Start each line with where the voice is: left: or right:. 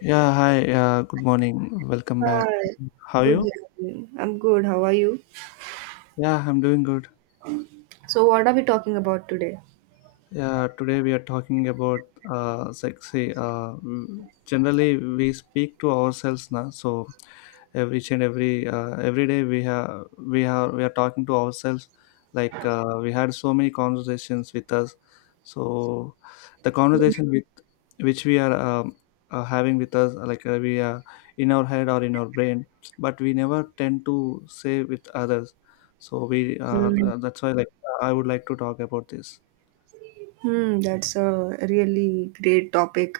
left: Yeah, hi. Good morning. Welcome back.
right: Hi,
left: How are
right: good.
left: you?
right: Evening. I'm good. How are you?
left: Yeah, I'm doing good.
right: So, what are we talking about today?
left: Yeah, today we are talking about sexy. Generally, we speak to ourselves now. So, every each and every day we are talking to ourselves. Like we had so many conversations with us. So, the
right: Mm.
left: conversation with which we are having with us, like we are in our head or in our brain, but we never tend to say with others. So we
right: Mm.
left: that's why, like, I would like to talk about this.
right: Hmm, that's a really great topic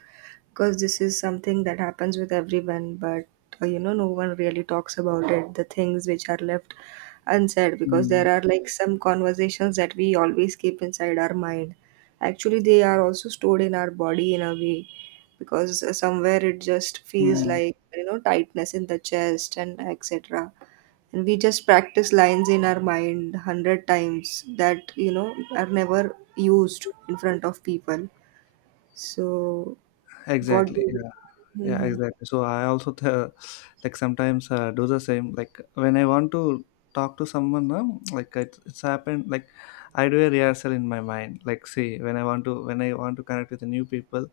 right: because this is something that happens with everyone, but you know, no one really talks about it. The things which are left unsaid because
left: Mm.
right: there are like some conversations that we always keep inside our mind. Actually, they are also stored in our body in a way because somewhere it just feels
left: Mm,
right: like you know tightness in the chest and etc, and we just practice lines in our mind 100 times that you know are never used in front of people. So what do
left: exactly.
right: you
left: Yeah. Yeah.
right: Mhm.
left: Exactly. So I also like sometimes do the same. Like when I want to talk to someone, like it's happened. Like I do a rehearsal in my mind. Like see, when I want to connect with the new people,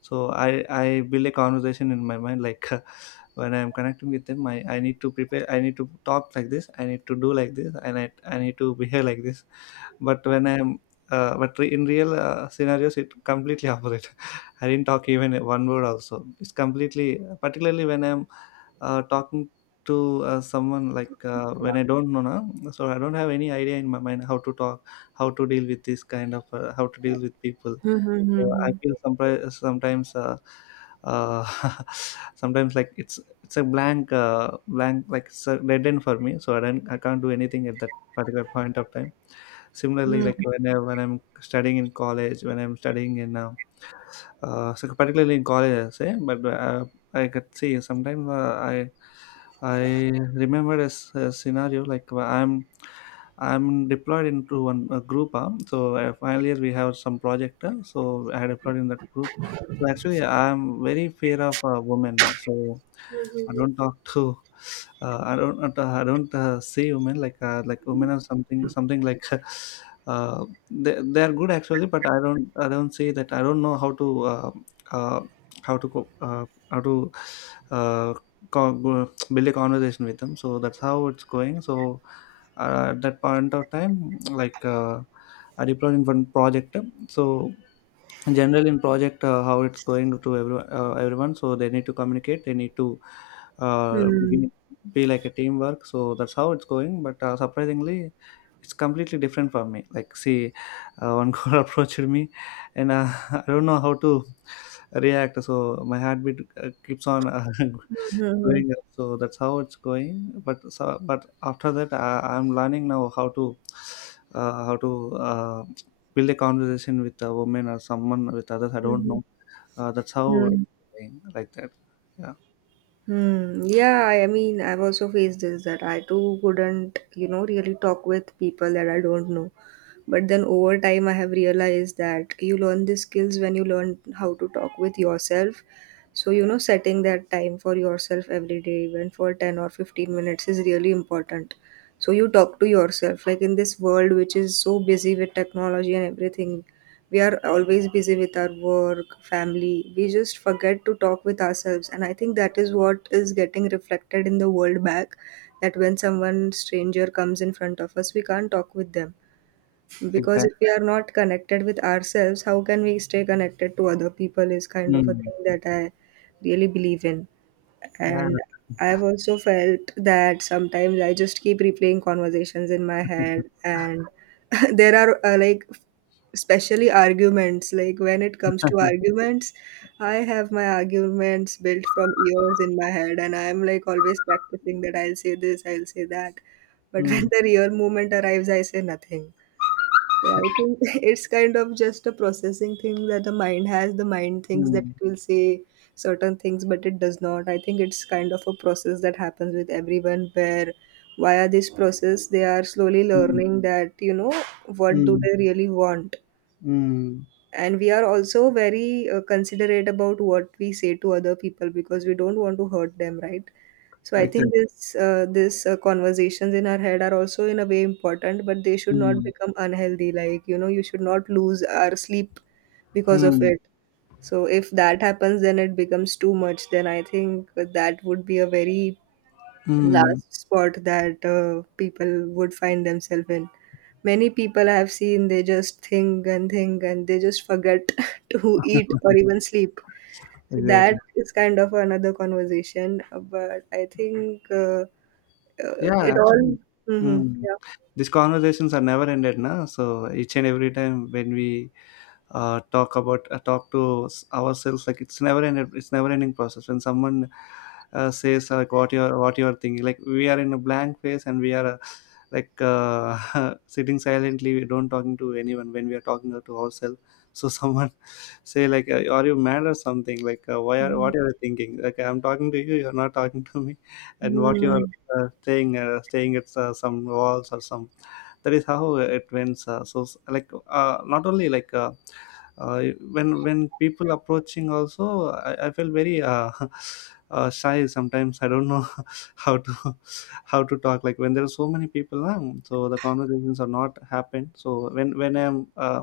left: so I build a conversation in my mind. Like when I'm connecting with them, I need to prepare. I need to talk like this. I need to do like this, and I need to behave like this. But when I'm in real scenarios, it completely opposite. I didn't talk even one word. Also, it's completely particularly when I'm talking to someone, like when I don't know, na, so I don't have any idea in my mind how to talk, how to deal with this kind of, how to deal with people.
right: Hmm.
left: So I
right: Hmm.
left: feel uh, sometimes, like, it's a blank, blank, like it's a dead end for me. So I can't do anything at that particular point of time. Similarly,
right: Hmm.
left: like when I'm studying in college, when I'm studying in so particularly in college, I say, but I could see sometimes I remember a scenario like where I'm deployed into one a group. Final year we have some project, so I had deployed in that group. So actually, I'm very fear of women. So I don't talk to I don't see women like women or something like uh, they are good actually, but I don't see that. I don't know how to uh, how to how to uh, build a conversation with them. So that's how it's going. So at that point of time, like I deployed in one project, so general in project, how it's going to every, everyone, so they need to communicate, they need to uh,
right: Hmm. Hmm.
left: be, be like a teamwork. So that's how it's going, but surprisingly, it's completely different for me. Like, see, one girl approached me, and I don't know how to react. So my heartbeat keeps on
right: Hmm.
left: going up. So that's how it's going, but so, but after that I'm learning now how to uh, how to uh, build a conversation with a woman or someone with others. I
right: Hmm.
left: don't
right: Hmm.
left: know. That's how it's
right: Hmm.
left: going, like that. Yeah,
right: Hmm. Yeah, I mean, I've also faced this that I too couldn't, you know, really talk with people that I don't know. But then over time, I have realized that you learn these skills when you learn how to talk with yourself. So, you know, setting that time for yourself every day, even for 10 or 15 minutes, is really important. So, you talk to yourself. Like in this world, which is so busy with technology and everything, we are always busy with our work family, we just forget to talk with ourselves, and I think that is what is getting reflected in the world back, that when someone stranger comes in front of us we can't talk with them because
left: exactly.
right: if we are not connected with ourselves, how can we stay connected to other people is kind of a
left: Mm.
right: thing that I really believe in.
left: Yeah.
right: And I've also felt that sometimes I just keep replaying conversations in my head, and there are like especially arguments. Like when it comes to arguments, I have my arguments built from years in my head, and I'm like always practicing that I'll say this, I'll say that. But
left: Mm.
right: when the real moment arrives, I say nothing. Yeah, I think it's kind of just a processing thing that the mind has. The mind thinks that
left: Mm.
right: it will say certain things, but it does not. I think it's kind of a process that happens with everyone where via this process they are slowly
left: Mm.
right: learning that, you know, what do
left: Mm.
right: they really want.
left: Mm.
right: And we are also very considerate about what we say to other people because we don't want to hurt them, right? So I think
left: Exactly.
right: this conversations in our head are also in a way important, but they should not
left: Mm.
right: become unhealthy, like you know, you should not lose our sleep because of
left: Mm.
right: it. So if that happens, then it becomes too much, then I think that would be a very
left: Mm.
right: last spot that people would find themselves in. Many people I have seen, they just think and they just forget to eat or even sleep. So that
left: Exactly.
right: is kind of another conversation, but I think
left: Yeah,
right: it all.
left: actually.
right: Hmm
left: Mm.
right: yeah.
left: These conversations are never ended, na? So each and every time when we talk to ourselves, like, it's never ended, it's never ending process. When someone says, like, what you're thinking, like we are in a blank phase and we are sitting silently, we don't talking to anyone when we are talking to ourselves. So someone say like, are you mad or something, like, why are what are you thinking? Like, I'm talking to you, you're not talking to me. And what you are
right: Mm-hmm.
left: staying at some walls or some? That is how it went. Uh, so s- like Not only like, uh, when people approaching also, I felt very shy. Sometimes I don't know how to talk like when there are so many people. So the conversations are not happened. So when I'm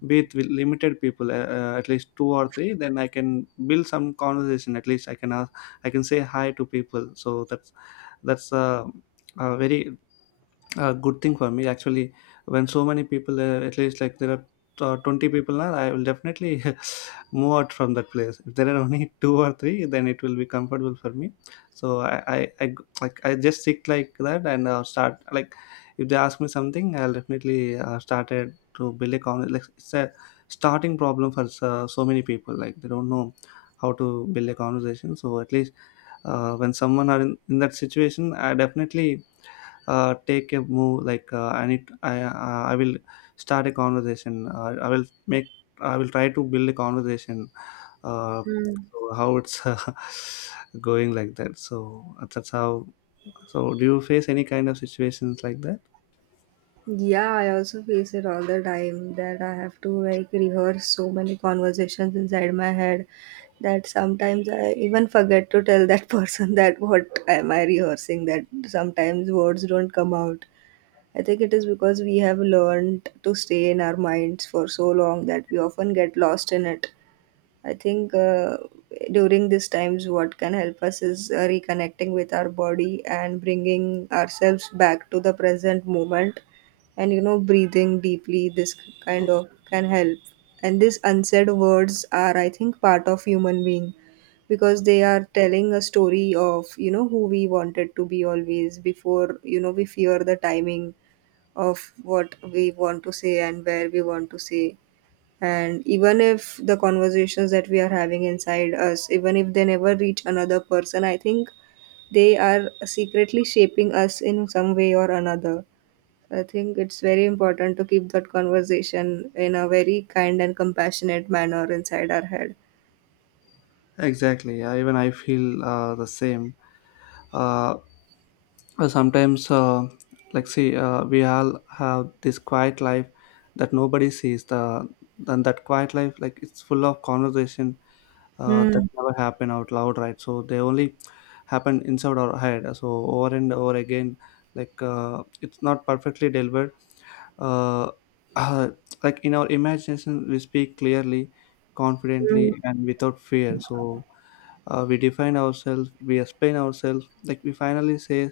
left: with limited people, at least two or three, then I can build some conversation. At least I can ask, I can say hi to people. So that's a very, a good thing for me actually. When so many people, at least like there are 20 people now, I will definitely move out from that place. If there are only two or three, then it will be comfortable for me. So I like, I just stick like that, and I'll start like, if they ask me something, I'll definitely started to build a con, like it's a starting problem for so many people. Like they don't know how to build a conversation. So at least, when someone are in that situation, I definitely take a move. Like, I need I will start a conversation. I will make, I will try to build a conversation. Uh, so how it's going, like that. So that's how. So do you face any kind of situations like that?
right: Yeah, I also face it all the time that I have to like rehearse so many conversations inside my head that sometimes I even forget to tell that person that what am I rehearsing, that sometimes words don't come out. I think it is because we have learned to stay in our minds for so long that we often get lost in it. I think during these times, what can help us is reconnecting with our body and bringing ourselves back to the present moment. And you know, breathing deeply, this kind of can help. And these unsaid words are, I think, part of human being because they are telling a story of you know who we wanted to be always, before you know we fear the timing of what we want to say and where we want to say. And even if the conversations that we are having inside us, even if they never reach another person, I think they are secretly shaping us in some way or another. I think it's very important to keep that conversation in a very kind and compassionate manner inside our head.
left: Exactly. Even I feel the same. Uh, sometimes, uh, like, see, we all have this quiet life that nobody sees. Then that quiet life, like, it's full of conversation that
right: Hmm.
left: never happen out loud, right? So they only happen inside our head, so over and over again. Like, it's not perfectly delivered. Uh, uh, like, in our imagination, we speak clearly,
right: Hmm.
left: confidently, and without fear. So we define ourselves, we explain ourselves. Like, we finally say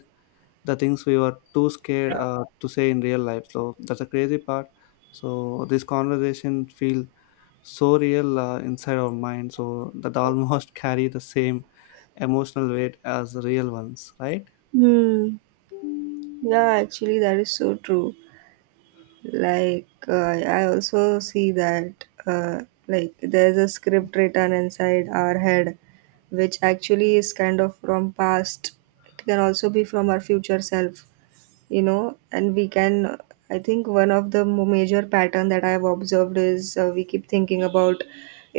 left: the things we were too scared to say in real life. So that's a crazy part. So this conversation feel so real inside our mind, so that almost carry the same emotional weight as real ones, right?
right: Hmm. Yeah, actually, that is so true. Like I also see that like there's a script written inside our head, which actually is kind of from past. It can also be from our future self, you know, and we can I think one of the major pattern that I have observed is we keep thinking about,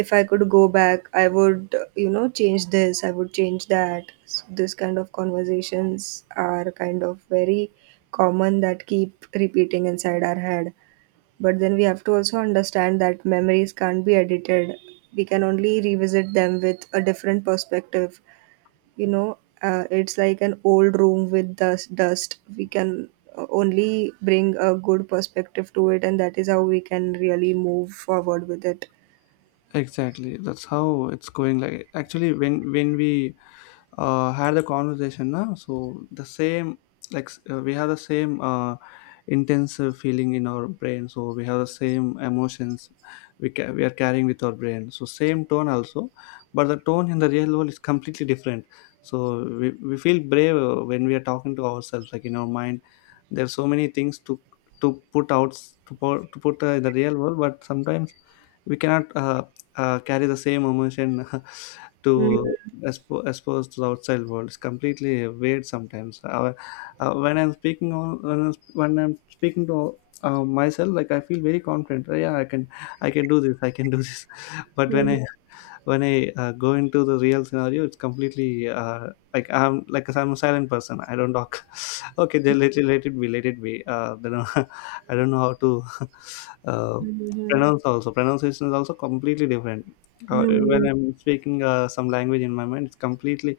right: if I could go back I would, you know, change this, I would change that. So this kind of conversations are kind of very common that keep repeating inside our head. But then we have to also understand that memories can't be edited. We can only revisit them with a different perspective. You know, it's like an old room with dust. Dust. We can only bring a good perspective to it, and that is how we can really move forward with it.
left: Exactly, that's how it's going. Like, actually, when we had the conversation now, so the same, like, we have the same intense feeling in our brain. So we have the same emotions we, we are carrying with our brain, so same tone also, but the tone in the real world is completely different. So we feel brave when we are talking to ourselves, like in our mind there are so many things to put out, to put in the real world. But sometimes we cannot carry the same emotion to
right: Mm-hmm.
left: expose to the outside world. It's completely weird sometimes. When I'm speaking on, when I'm speaking to myself, like, I feel very confident. Yeah, I can, I can do this. I can do this. But when I go into the real scenario, it's completely like, I'm like, I'm a silent person, I don't talk. Okay, they let it be, let it be. Then I don't know how to uh,
right: Hmm.
left: pronounce also. Pronunciation is also completely different uh, when I'm speaking some language in my mind. It's completely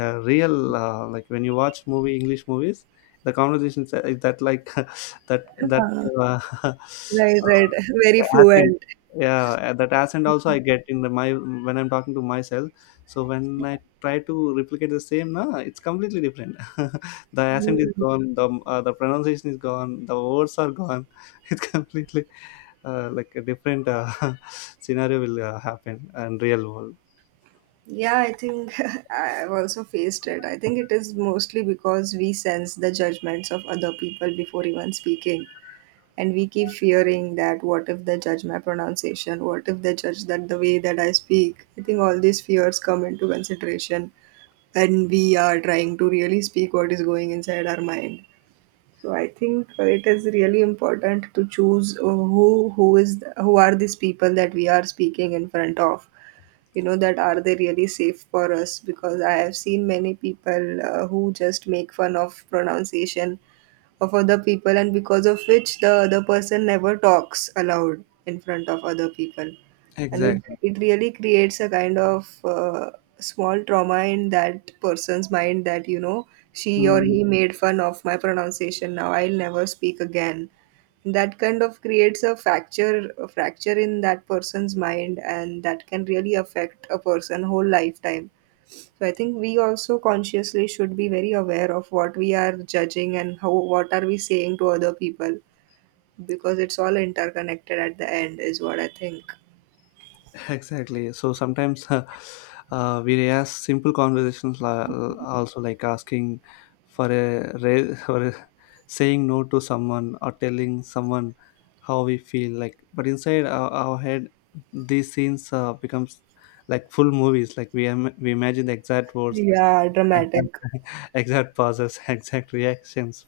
left: real. Like, when you watch movie, english movies, the conversation is that, like, that that uh,
right: Right,
left: uh,
right: right. Very
left: accent.
right: fluent.
left: Yeah, that accent also I get in the my, when I'm talking to myself. So when I try to replicate the same, nah, it's completely different. The accent is gone, the pronunciation is gone, the words are gone. It's completely like a different scenario will happen in real world.
right: Yeah, I think I've also faced it. I think it is mostly because we sense the judgments of other people before even speaking. And we keep fearing that, what if they judge my pronunciation? What if they judge that the way that I speak? I think all these fears come into consideration when we are trying to really speak what is going inside our mind. So I think it is really important to choose who are these people that we are speaking in front of, you know, that are they really safe for us, because I have seen many people who just make fun of pronunciation of other people, and because of which the other person never talks aloud in front of other people. And it,
left: Exactly.
right: it really creates a kind of small trauma in that person's mind, that you know, she or he made fun of my pronunciation, now I'll never speak again. That kind of creates a fracture, a fracture in that person's mind, and that can really affect a person whole lifetime. So I think we also consciously should be very aware of what we are judging and how what are we saying to other people, because it's all interconnected at the end, is what I think.
left: Exactly. So sometimes we ask simple conversations, also, like, asking for for a, saying no to someone or telling someone how we feel. Like, but inside our head, these scenes becomes like full movies. Like we imagine the exact words,
right: Yeah,
left: exact,
right: dramatic.
left: exact pauses, exact reactions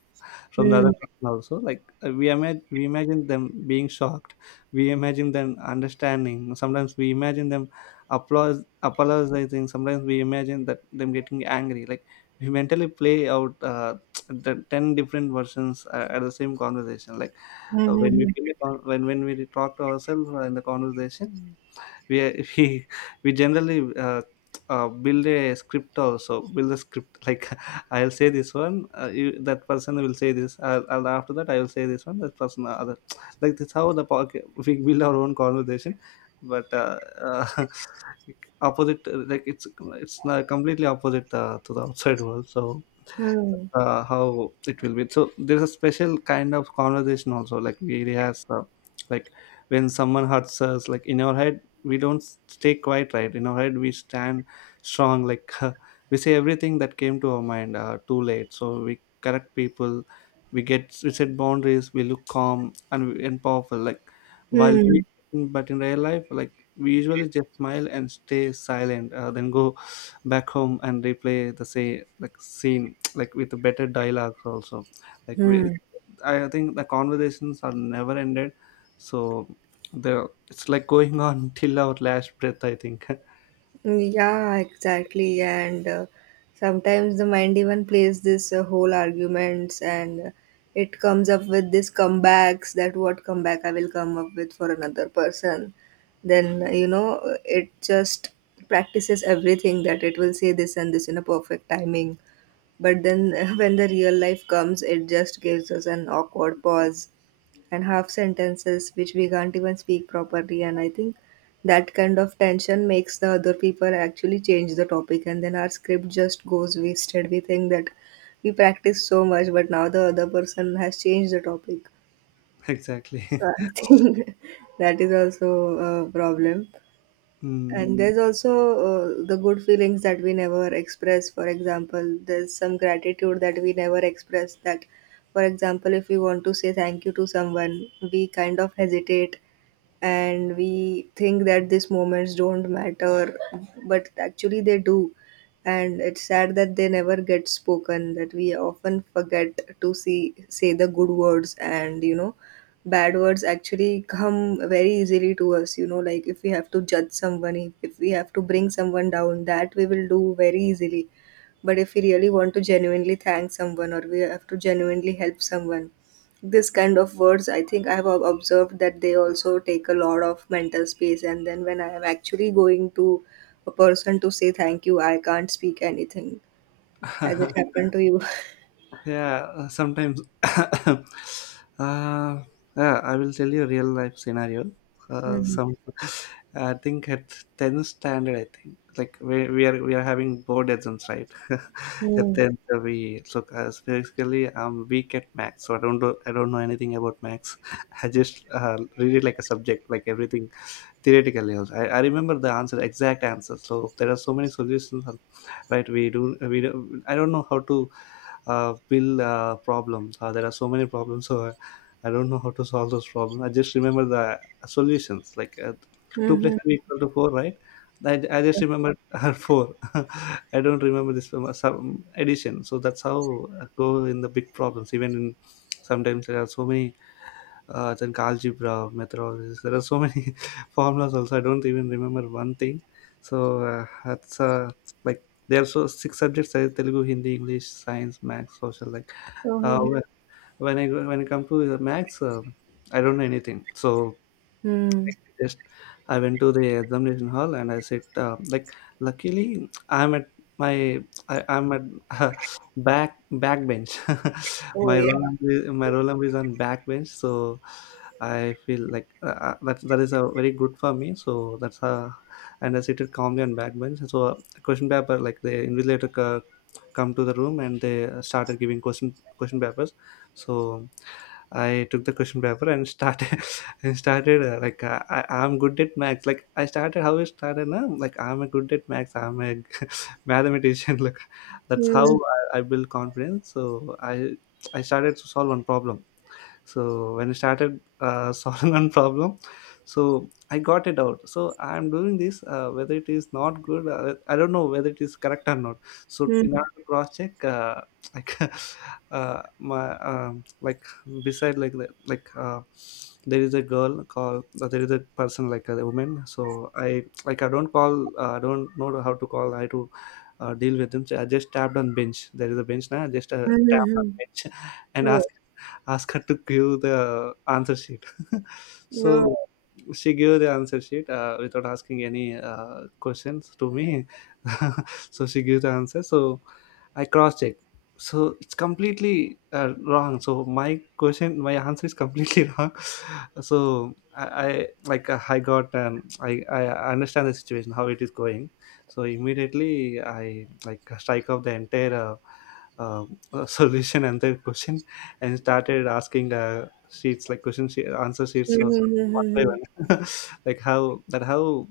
left: from the
right: Hmm.
left: other person also. We imagine, we imagine them being shocked, we imagine them understanding, sometimes we imagine them applause apologizing, sometimes we imagine that them getting angry. Like we mentally play out the 10 different versions at the same conversation. Like
right: Hmm.
left: when we
right: Hmm.
left: feel the when we talk to ourselves in the conversation, we we generally build a script, also build a script. like I'll say this one, you, that person will say this. I'll after that, I will say this one, that person other. like that's how the pocket we build our own conversation. But opposite, like it's not completely opposite to the outside world. So
right: Hmm. Hmm.
left: how it will be. So there's a special kind of conversation also. Like we rehearse, like when someone hurts us, like in our head we don't stay quiet, right? In our head we stand strong. Like we say everything that came to our mind. Too late, so we correct people. We get we set boundaries. We look calm and powerful. Like while we,
right: Hmm.
left: but in real life, like we usually just smile and stay silent, then go back home and replay the say like scene, like with better dialogues also. Like we,
right: Hmm.
left: I think the conversations are never ended, so the it's like going on till our last breath, I think.
right: Yeah, exactly. And sometimes the mind even plays this whole arguments, and it comes up with these comebacks, that what comeback I will come up with for another person. Then, you know, it just practices everything, that it will say this and this in a perfect timing. But then when the real life comes, it just gives us an awkward pause and half sentences which we can't even speak properly. And I think that kind of tension makes the other people actually change the topic, and then our script just goes wasted. We think that we practiced so much, but now the other person has changed the topic.
left: exactly.
right: So I think that is also a problem.
left: mm.
right: And there's also the good feelings that we never express. For example, there's some gratitude that we never express, that for example if we want to say thank you to someone, we kind of hesitate, and we think that these moments don't matter, but actually they do. And it's sad that they never get spoken, that we often forget to see say the good words, and you know, bad words actually come very easily to us, you know, like if we have to judge someone, if we have to bring someone down, that we will do very easily. But if we really want to genuinely thank someone, or we have to genuinely help someone, this kind of words I think I have observed that they also take a lot of mental space, and then when I am actually going to a person to say thank you, I can't speak anything. Has it happened to you?
left: yeah, sometimes, uh, yeah, I will tell you a real life scenario. Some, I think at 10th standard, I think like we are having board exams, right? at
right: Mm-hmm.
left: 10th, we look, basically I'm weak at max, so I don't know anything about max. I just read it like a subject, like everything theoretically also. I remember the answer, exact answer. So there are so many solutions, right? We do, I don't know how to build problem. There are so many problems, so I don't know how to solve those problems. I just remember the solutions, like two plus
right: Mm-hmm.
left: three equal to four, right? I just remember four. I don't remember this from some addition. So that's how I go in the big problems. Even in sometimes there are so many then algebra, methodologies. There are so many formulas also. I don't even remember one thing. So that's like there are so six subjects: like Telugu, Hindi, English, Science, maths, Social. Like
right: Oh.
left: uh,
right: Hmm.
left: wh- when when I come to the maths, I don't know anything. So just I went to the examination hall and I said, like, luckily my I'm at back bench.
right: Oh,
left: my
right: yeah.
left: roll number is, my roll number is on back bench, so I feel like that that is a very good for me. So that's and I seated calmly on back bench. So question paper like the invigilator come to the room and they started giving question papers. So I took the question paper and started, and started like I I'm good at maths. Like I started how I started now. Like I'm a good at maths. I'm a mathematician. Like that's how I build confidence. So I started to solve one problem. So when I started solving one problem, so I got it out, so I'm doing this, whether it is not good, I don't know whether it is correct or not. So in
right: Mm-hmm.
left: order to cross check, like my like beside, like there is a girl called, there is a person like a woman, so I like I don't call, I don't know how to call I to deal with them. So I just tapped on bench, there is a bench, now I just tapped on bench and
right: Oh,
left: asked, ask her to give the answer sheet.
right: no.
left: so she gave the answer sheet without asking any questions to me. so she gave the answer. So I cross checked. So it's completely wrong. So my question, my answer is completely wrong. So I like, I got, I I understand the situation how it is going. So immediately I like strike off the entire uh, solution and the question, and started asking sheets, like question sheet, answer sheets, so one by
right: Mm-hmm.
left: one, like how that how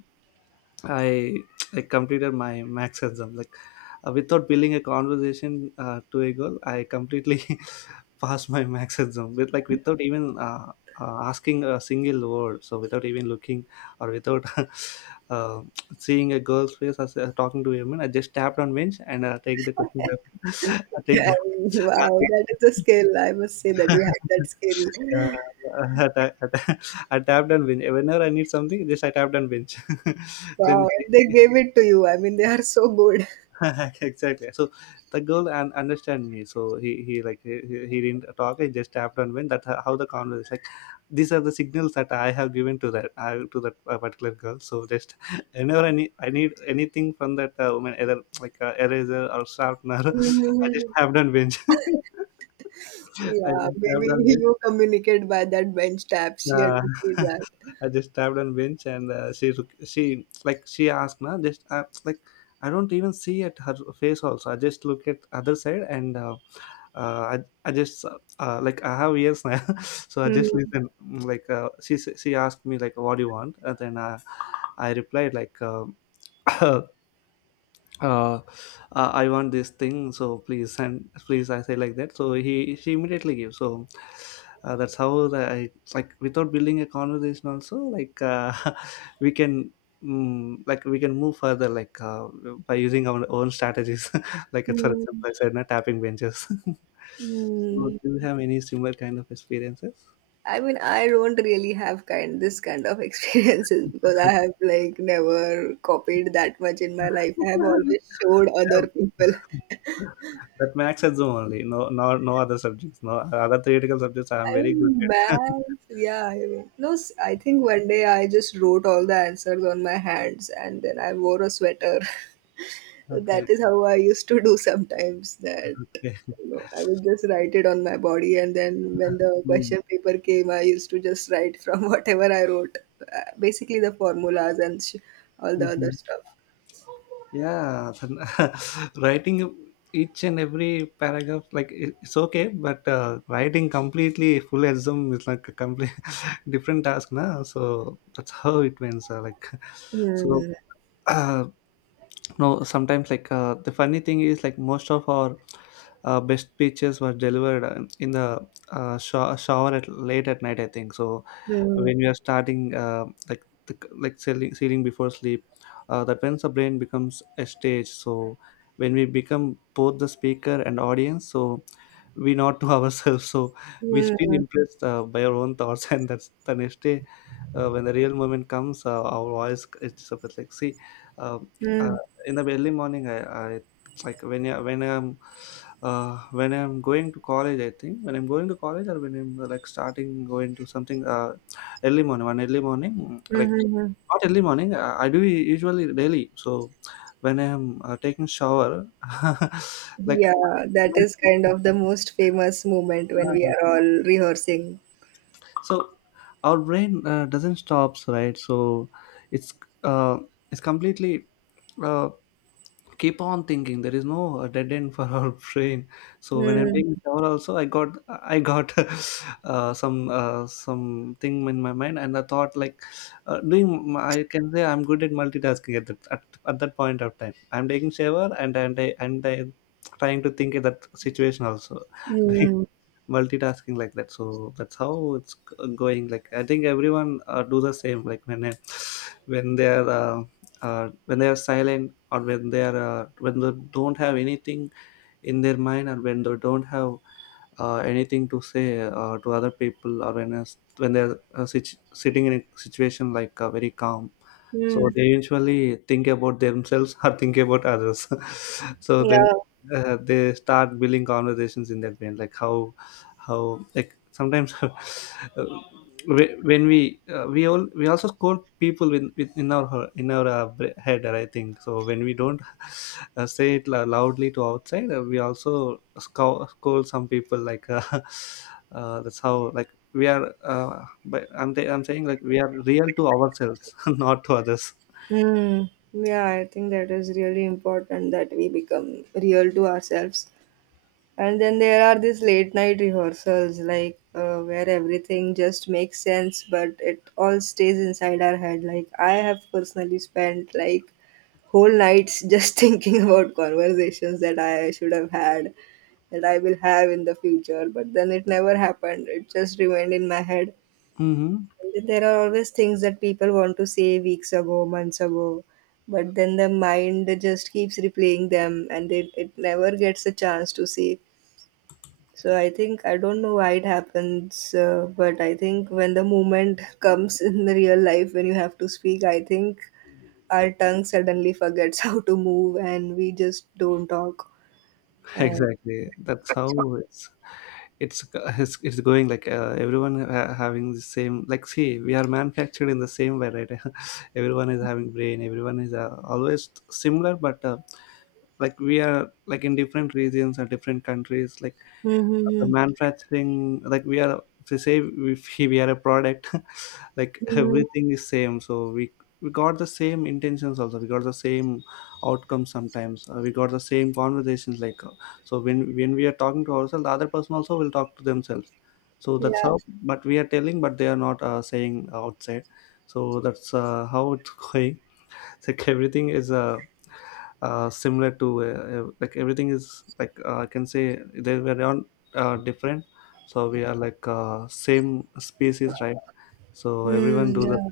left: I like completed my max exam, like without building a conversation to a girl, I completely passed my max exam with, like, without even asking a single word. So without even looking, or without uh, seeing a girl's face, or talking to a woman, I just tapped on bench and take the question, I take
right: Yeah,
left: the
right: wow,
left: answer.
right: that is a skill. I must say that you have that
left: Yeah,
right: skill.
left: I at I tapped on Binge. Whenever I need something, just I tapped on Binge. Then
right: Wow, and they gave it to you. I mean, they are so good.
left: exactly. So the girl and understand me. So he like he didn't talk. He just tapped on Binge. That's how the conversation. Like these are the signals that I have given to to that particular girl. So just whenever I need anything from that woman, either like eraser or sharpener, I just
right: Mhm.
left: tapped on Binge. I
right: Yeah,
left: just tapped
right: maybe
left: on Binge.
right: you communicate by that bench tap. She
left: Yeah.
right: understood that.
left: I just tapped on bench and she like she asked na, just like I don't even see at her face also. I just look at other side and uh, I, I just like I have ears now, so I just
right: Hmm.
left: listen. Mm. Like, she asked me like what do you want, and then I replied like. Uh, I want this thing, so please send, please, I say like that. So he she immediately gives. So that's how I like without building a conversation also, like we can mm, like we can move further like by using our own strategies. like for
right: Hmm.
left: example, I said, not tapping benches. so
right: Hmm.
left: do you have any similar kind of experiences?
right: I mean, I don't really have kind this kind of experiences because I have like never copied that much in my life. I have always showed
left: Yeah,
right: other people.
left: that max at Zoom only. No, no, no other subjects. No other theoretical subjects. I am
right: I
left: very good
right: mean,
left: at.
right: maths, yeah. I mean, no, s- I think one day I just wrote all the answers on my hands and then I wore a sweater. So
left: Okay,
right: that is how I used to do sometimes that
left: okay.
right: you know, I would just write it on my body, and then when the
left: Mm,
right: question paper came, I used to just write from whatever I wrote, basically the formulas and all the other
left: mhm.
right: stuff.
left: Yeah, then, writing each and every paragraph, like it's okay, but writing completely full exam is like a complete different task, na? So that's how it went. So like, so
right: Hmm.
left: no sometimes like, the funny thing is like most of our best speeches were delivered in the shower at late at night, I think. So
right: Hmm.
left: when we are starting, like like sealing, sealing before sleep, that when the brain becomes a stage. So when we become both the speaker and audience, so we nod to ourselves, so we
right: Hmm.
left: feel
right: Hmm.
left: impressed by our own thoughts, and that's the next day when the real moment comes, our voice it's a bit like see, um, uh,
right: Hmm.
left: in the early morning, I like when I, when I'm going to college, I think when I'm going to college, or when I'm like starting going to something, early morning, one early morning, like
right: Hmm. Hmm.
left: not early morning, I do usually daily. So when I'm taking shower, like.
right: Yeah, that is kind of the most famous moment when we are all rehearsing.
left: So our brain doesn't stops, right? So it's uh, it's completely uh, keep on thinking, there is no dead end for our brain. So when I'm
right: Mm,
left: taking shower also, I got I got some something in my mind, and I thought like doing, I can say I'm good at multitasking. At that, at that point of time, I'm taking shower, and I and I trying to think at that situation also.
right: mm,
left: multitasking like that. So that's how it's going. Like I think everyone do the same, like when they are uh, when they are silent, or when they are when they don't have anything in their mind, or when they don't have anything to say to other people, or when they're sitting in a situation like very calm, so
right: mm.
left: they usually think about themselves, or think about others. so then
right: Yeah.
left: they start building conversations in that vein, like how like sometimes, when we all we also quote people in with, in our in our head, I think. So when we don't say it loudly to outside, we also scold, scold some people like, that's how like we are, but I'm saying like we are real to ourselves, not to others.
right: Hmm. Yeah, I think that is really important that we become real to ourselves. And then there are these late night rehearsals, like where everything just makes sense, but it all stays inside our head. Like I have personally spent like whole nights just thinking about conversations that I should have had, that I will have in the future, but then it never happened. It just remained in my head.
left: Hmm.
right: There are always things that people want to say weeks ago, months ago, but then the mind just keeps replaying them, and it never gets a chance to say. So I think, I don't know why it happens, but I think when the moment comes in the real life when you have to speak, I think our tongue suddenly forgets how to move and we just don't talk. And,
left: Exactly, that's how it's going. Like everyone having the same, like see, we are manufactured in the same way, right? everyone is having brain, everyone is always similar, but like we are like in different regions or different countries like the
right: mm-hmm.
left: manufacturing, like we are to say we we are a product. Like
right: Mm-hmm.
left: everything is same, so we got the same intentions, also we got the same outcomes sometimes. We got the same conversations like. So when we are talking to ourselves, the other person also will talk to themselves. So that's
right: Yeah.
left: how, but we are telling but they are not saying outside. So that's, how it's going. It's like everything is similar to, like everything is like, I can say they were not different. So we are like, same species, right? So everyone
right: Mm,
left: do the.
right: yeah.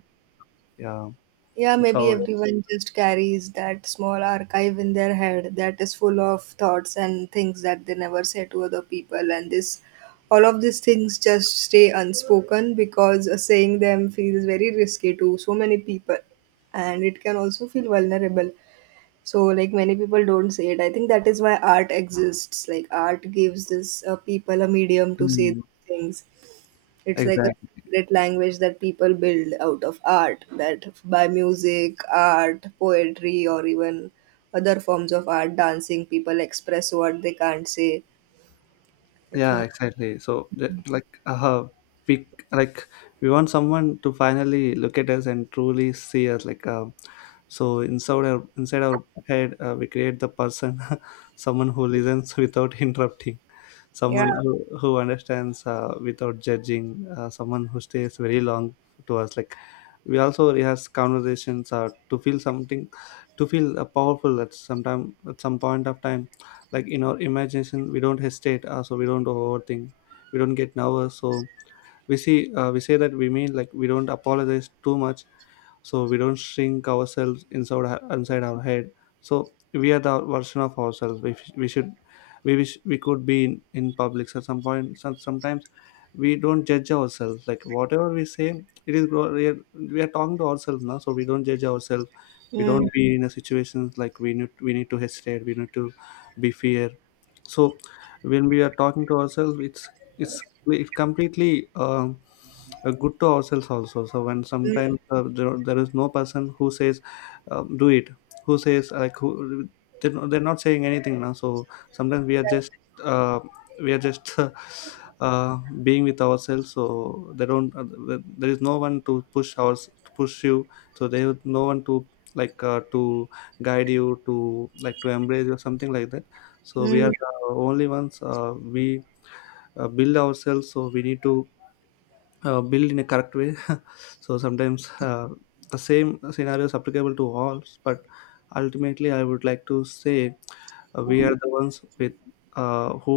left: Yeah.
right: Yeah,
left: It's
right: maybe
left: how.
right: everyone just carries that small archive in their head that is full of thoughts and things that they never say to other people, and this all of these things just stay unspoken because saying them feels very risky to so many people, and it can also feel vulnerable. So like many people don't say it. I think that is why art exists. Like art gives this people a medium to say
left: Mm.
right: things. It's like a
left: Exactly.
right: secret language that people build out of art, that by music, art, poetry, or even other forms of art, dancing, people express what they can't say. I
left: Yeah,
right: think.
left: exactly. So like, we like we want someone to finally look at us and truly see us, like. So inside our head, we create the person someone who listens without interrupting,
right: Yeah.
left: someone who understands, without judging, someone who stays very long to us, like. We also rehearse conversations, to feel something, to feel, powerful at some time, at some point of time. Like in our imagination we don't hesitate, so we don't overthink, we don't get nervous. So we see, we say that we mean, like we don't apologize too much, so we don't shrink ourselves inside our head. So we are the version of ourselves we should, we wish we could be in public. So at some point, sometimes we don't judge ourselves, like whatever we say it is, we are talking to ourselves now, so we don't judge ourselves. We don't
right: Mm.
left: be in a situation like we need to hesitate, we need to be fear. So when we are talking to ourselves it's it completely, good to ourselves also. So when sometimes, there is no person who says, do it, who says, like, who, they're not saying anything now. So sometimes uh, we are just being with ourselves. So they don't, there is no one to push you. So they no one to, like, to guide you to, like, to embrace you or something like that. So we are
right: Mm.
left: the only ones, we build ourselves, so we need to build in a correct way so sometimes, the same scenario is applicable to all. But ultimately I would like to say, we are the ones with, uh, who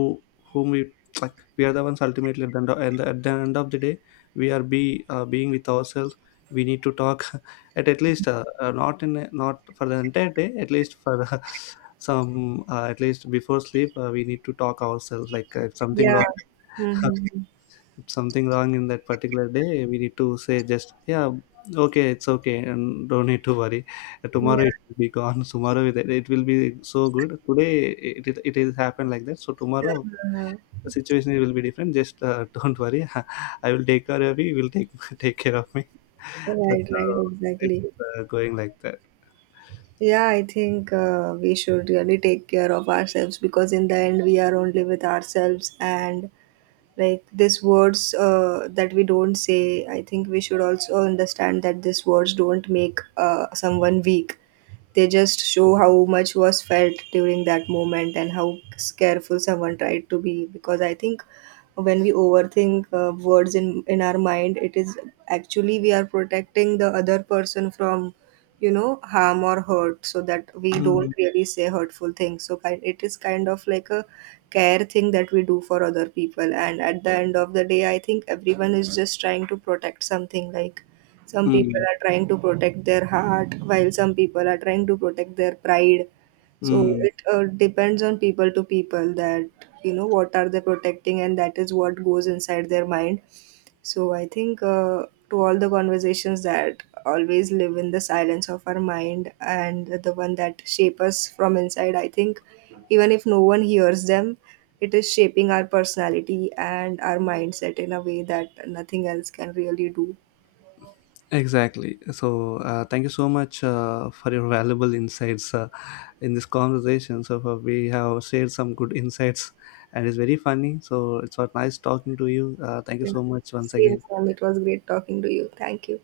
left: whom we, like we are the ones ultimately at the end of the day, we are be being with ourselves. We need to talk at least, not not for the entire day, at least for, some, at least before sleep, we need to talk ourselves, like, if something
right: Yeah.
left: wrong
right: Mm-hmm.
left: If something wrong in that particular day, we need to say just, yeah, okay, it's okay and don't need to worry. Tomorrow it
right: Yeah.
left: will be gone tomorrow it will be so good today, it is happened like that, so tomorrow
right: Uh-huh.
left: the situation will be different. Just, don't worry, I will take care of you, you will take take care of me
right: Right,
left: that's how
right: right, exactly.
left: it's, going like that.
right: Yeah, I think we should really take care of ourselves, because in the end we are only with ourselves. And like these words that we don't say, I think we should also understand that these words don't make someone weak. They just show how much was felt during that moment and how careful someone tried to be, because I think when we overthink words in our mind, it is actually we are protecting the other person from, you know, harm or hurt, so that we
left: Mm.
right: don't really say hurtful things. So kind it is kind of like a care thing that we do for other people. And at the end of the day, I think everyone is just trying to protect something. Like some
left: Mm.
right: people are trying to protect their heart, while some people are trying to protect their pride. So
left: Mm.
right: it depends on people to people that, you know, what are they protecting, and that is what goes inside their mind. So I think to all the conversations that always live in the silence of our mind and the one that shape us from inside, I think even if no one hears them, it is shaping our personality and our mindset in a way that nothing else can really do.
left: Exactly. So, thank you so much, for your valuable insights. In this conversation. So far, we have shared some good insights, and it's very funny. So it's was nice talking to you. Thank you
right: Yeah.
left: so much once
right: Same,
left: again.
right: Sam. It was great talking to you. Thank you.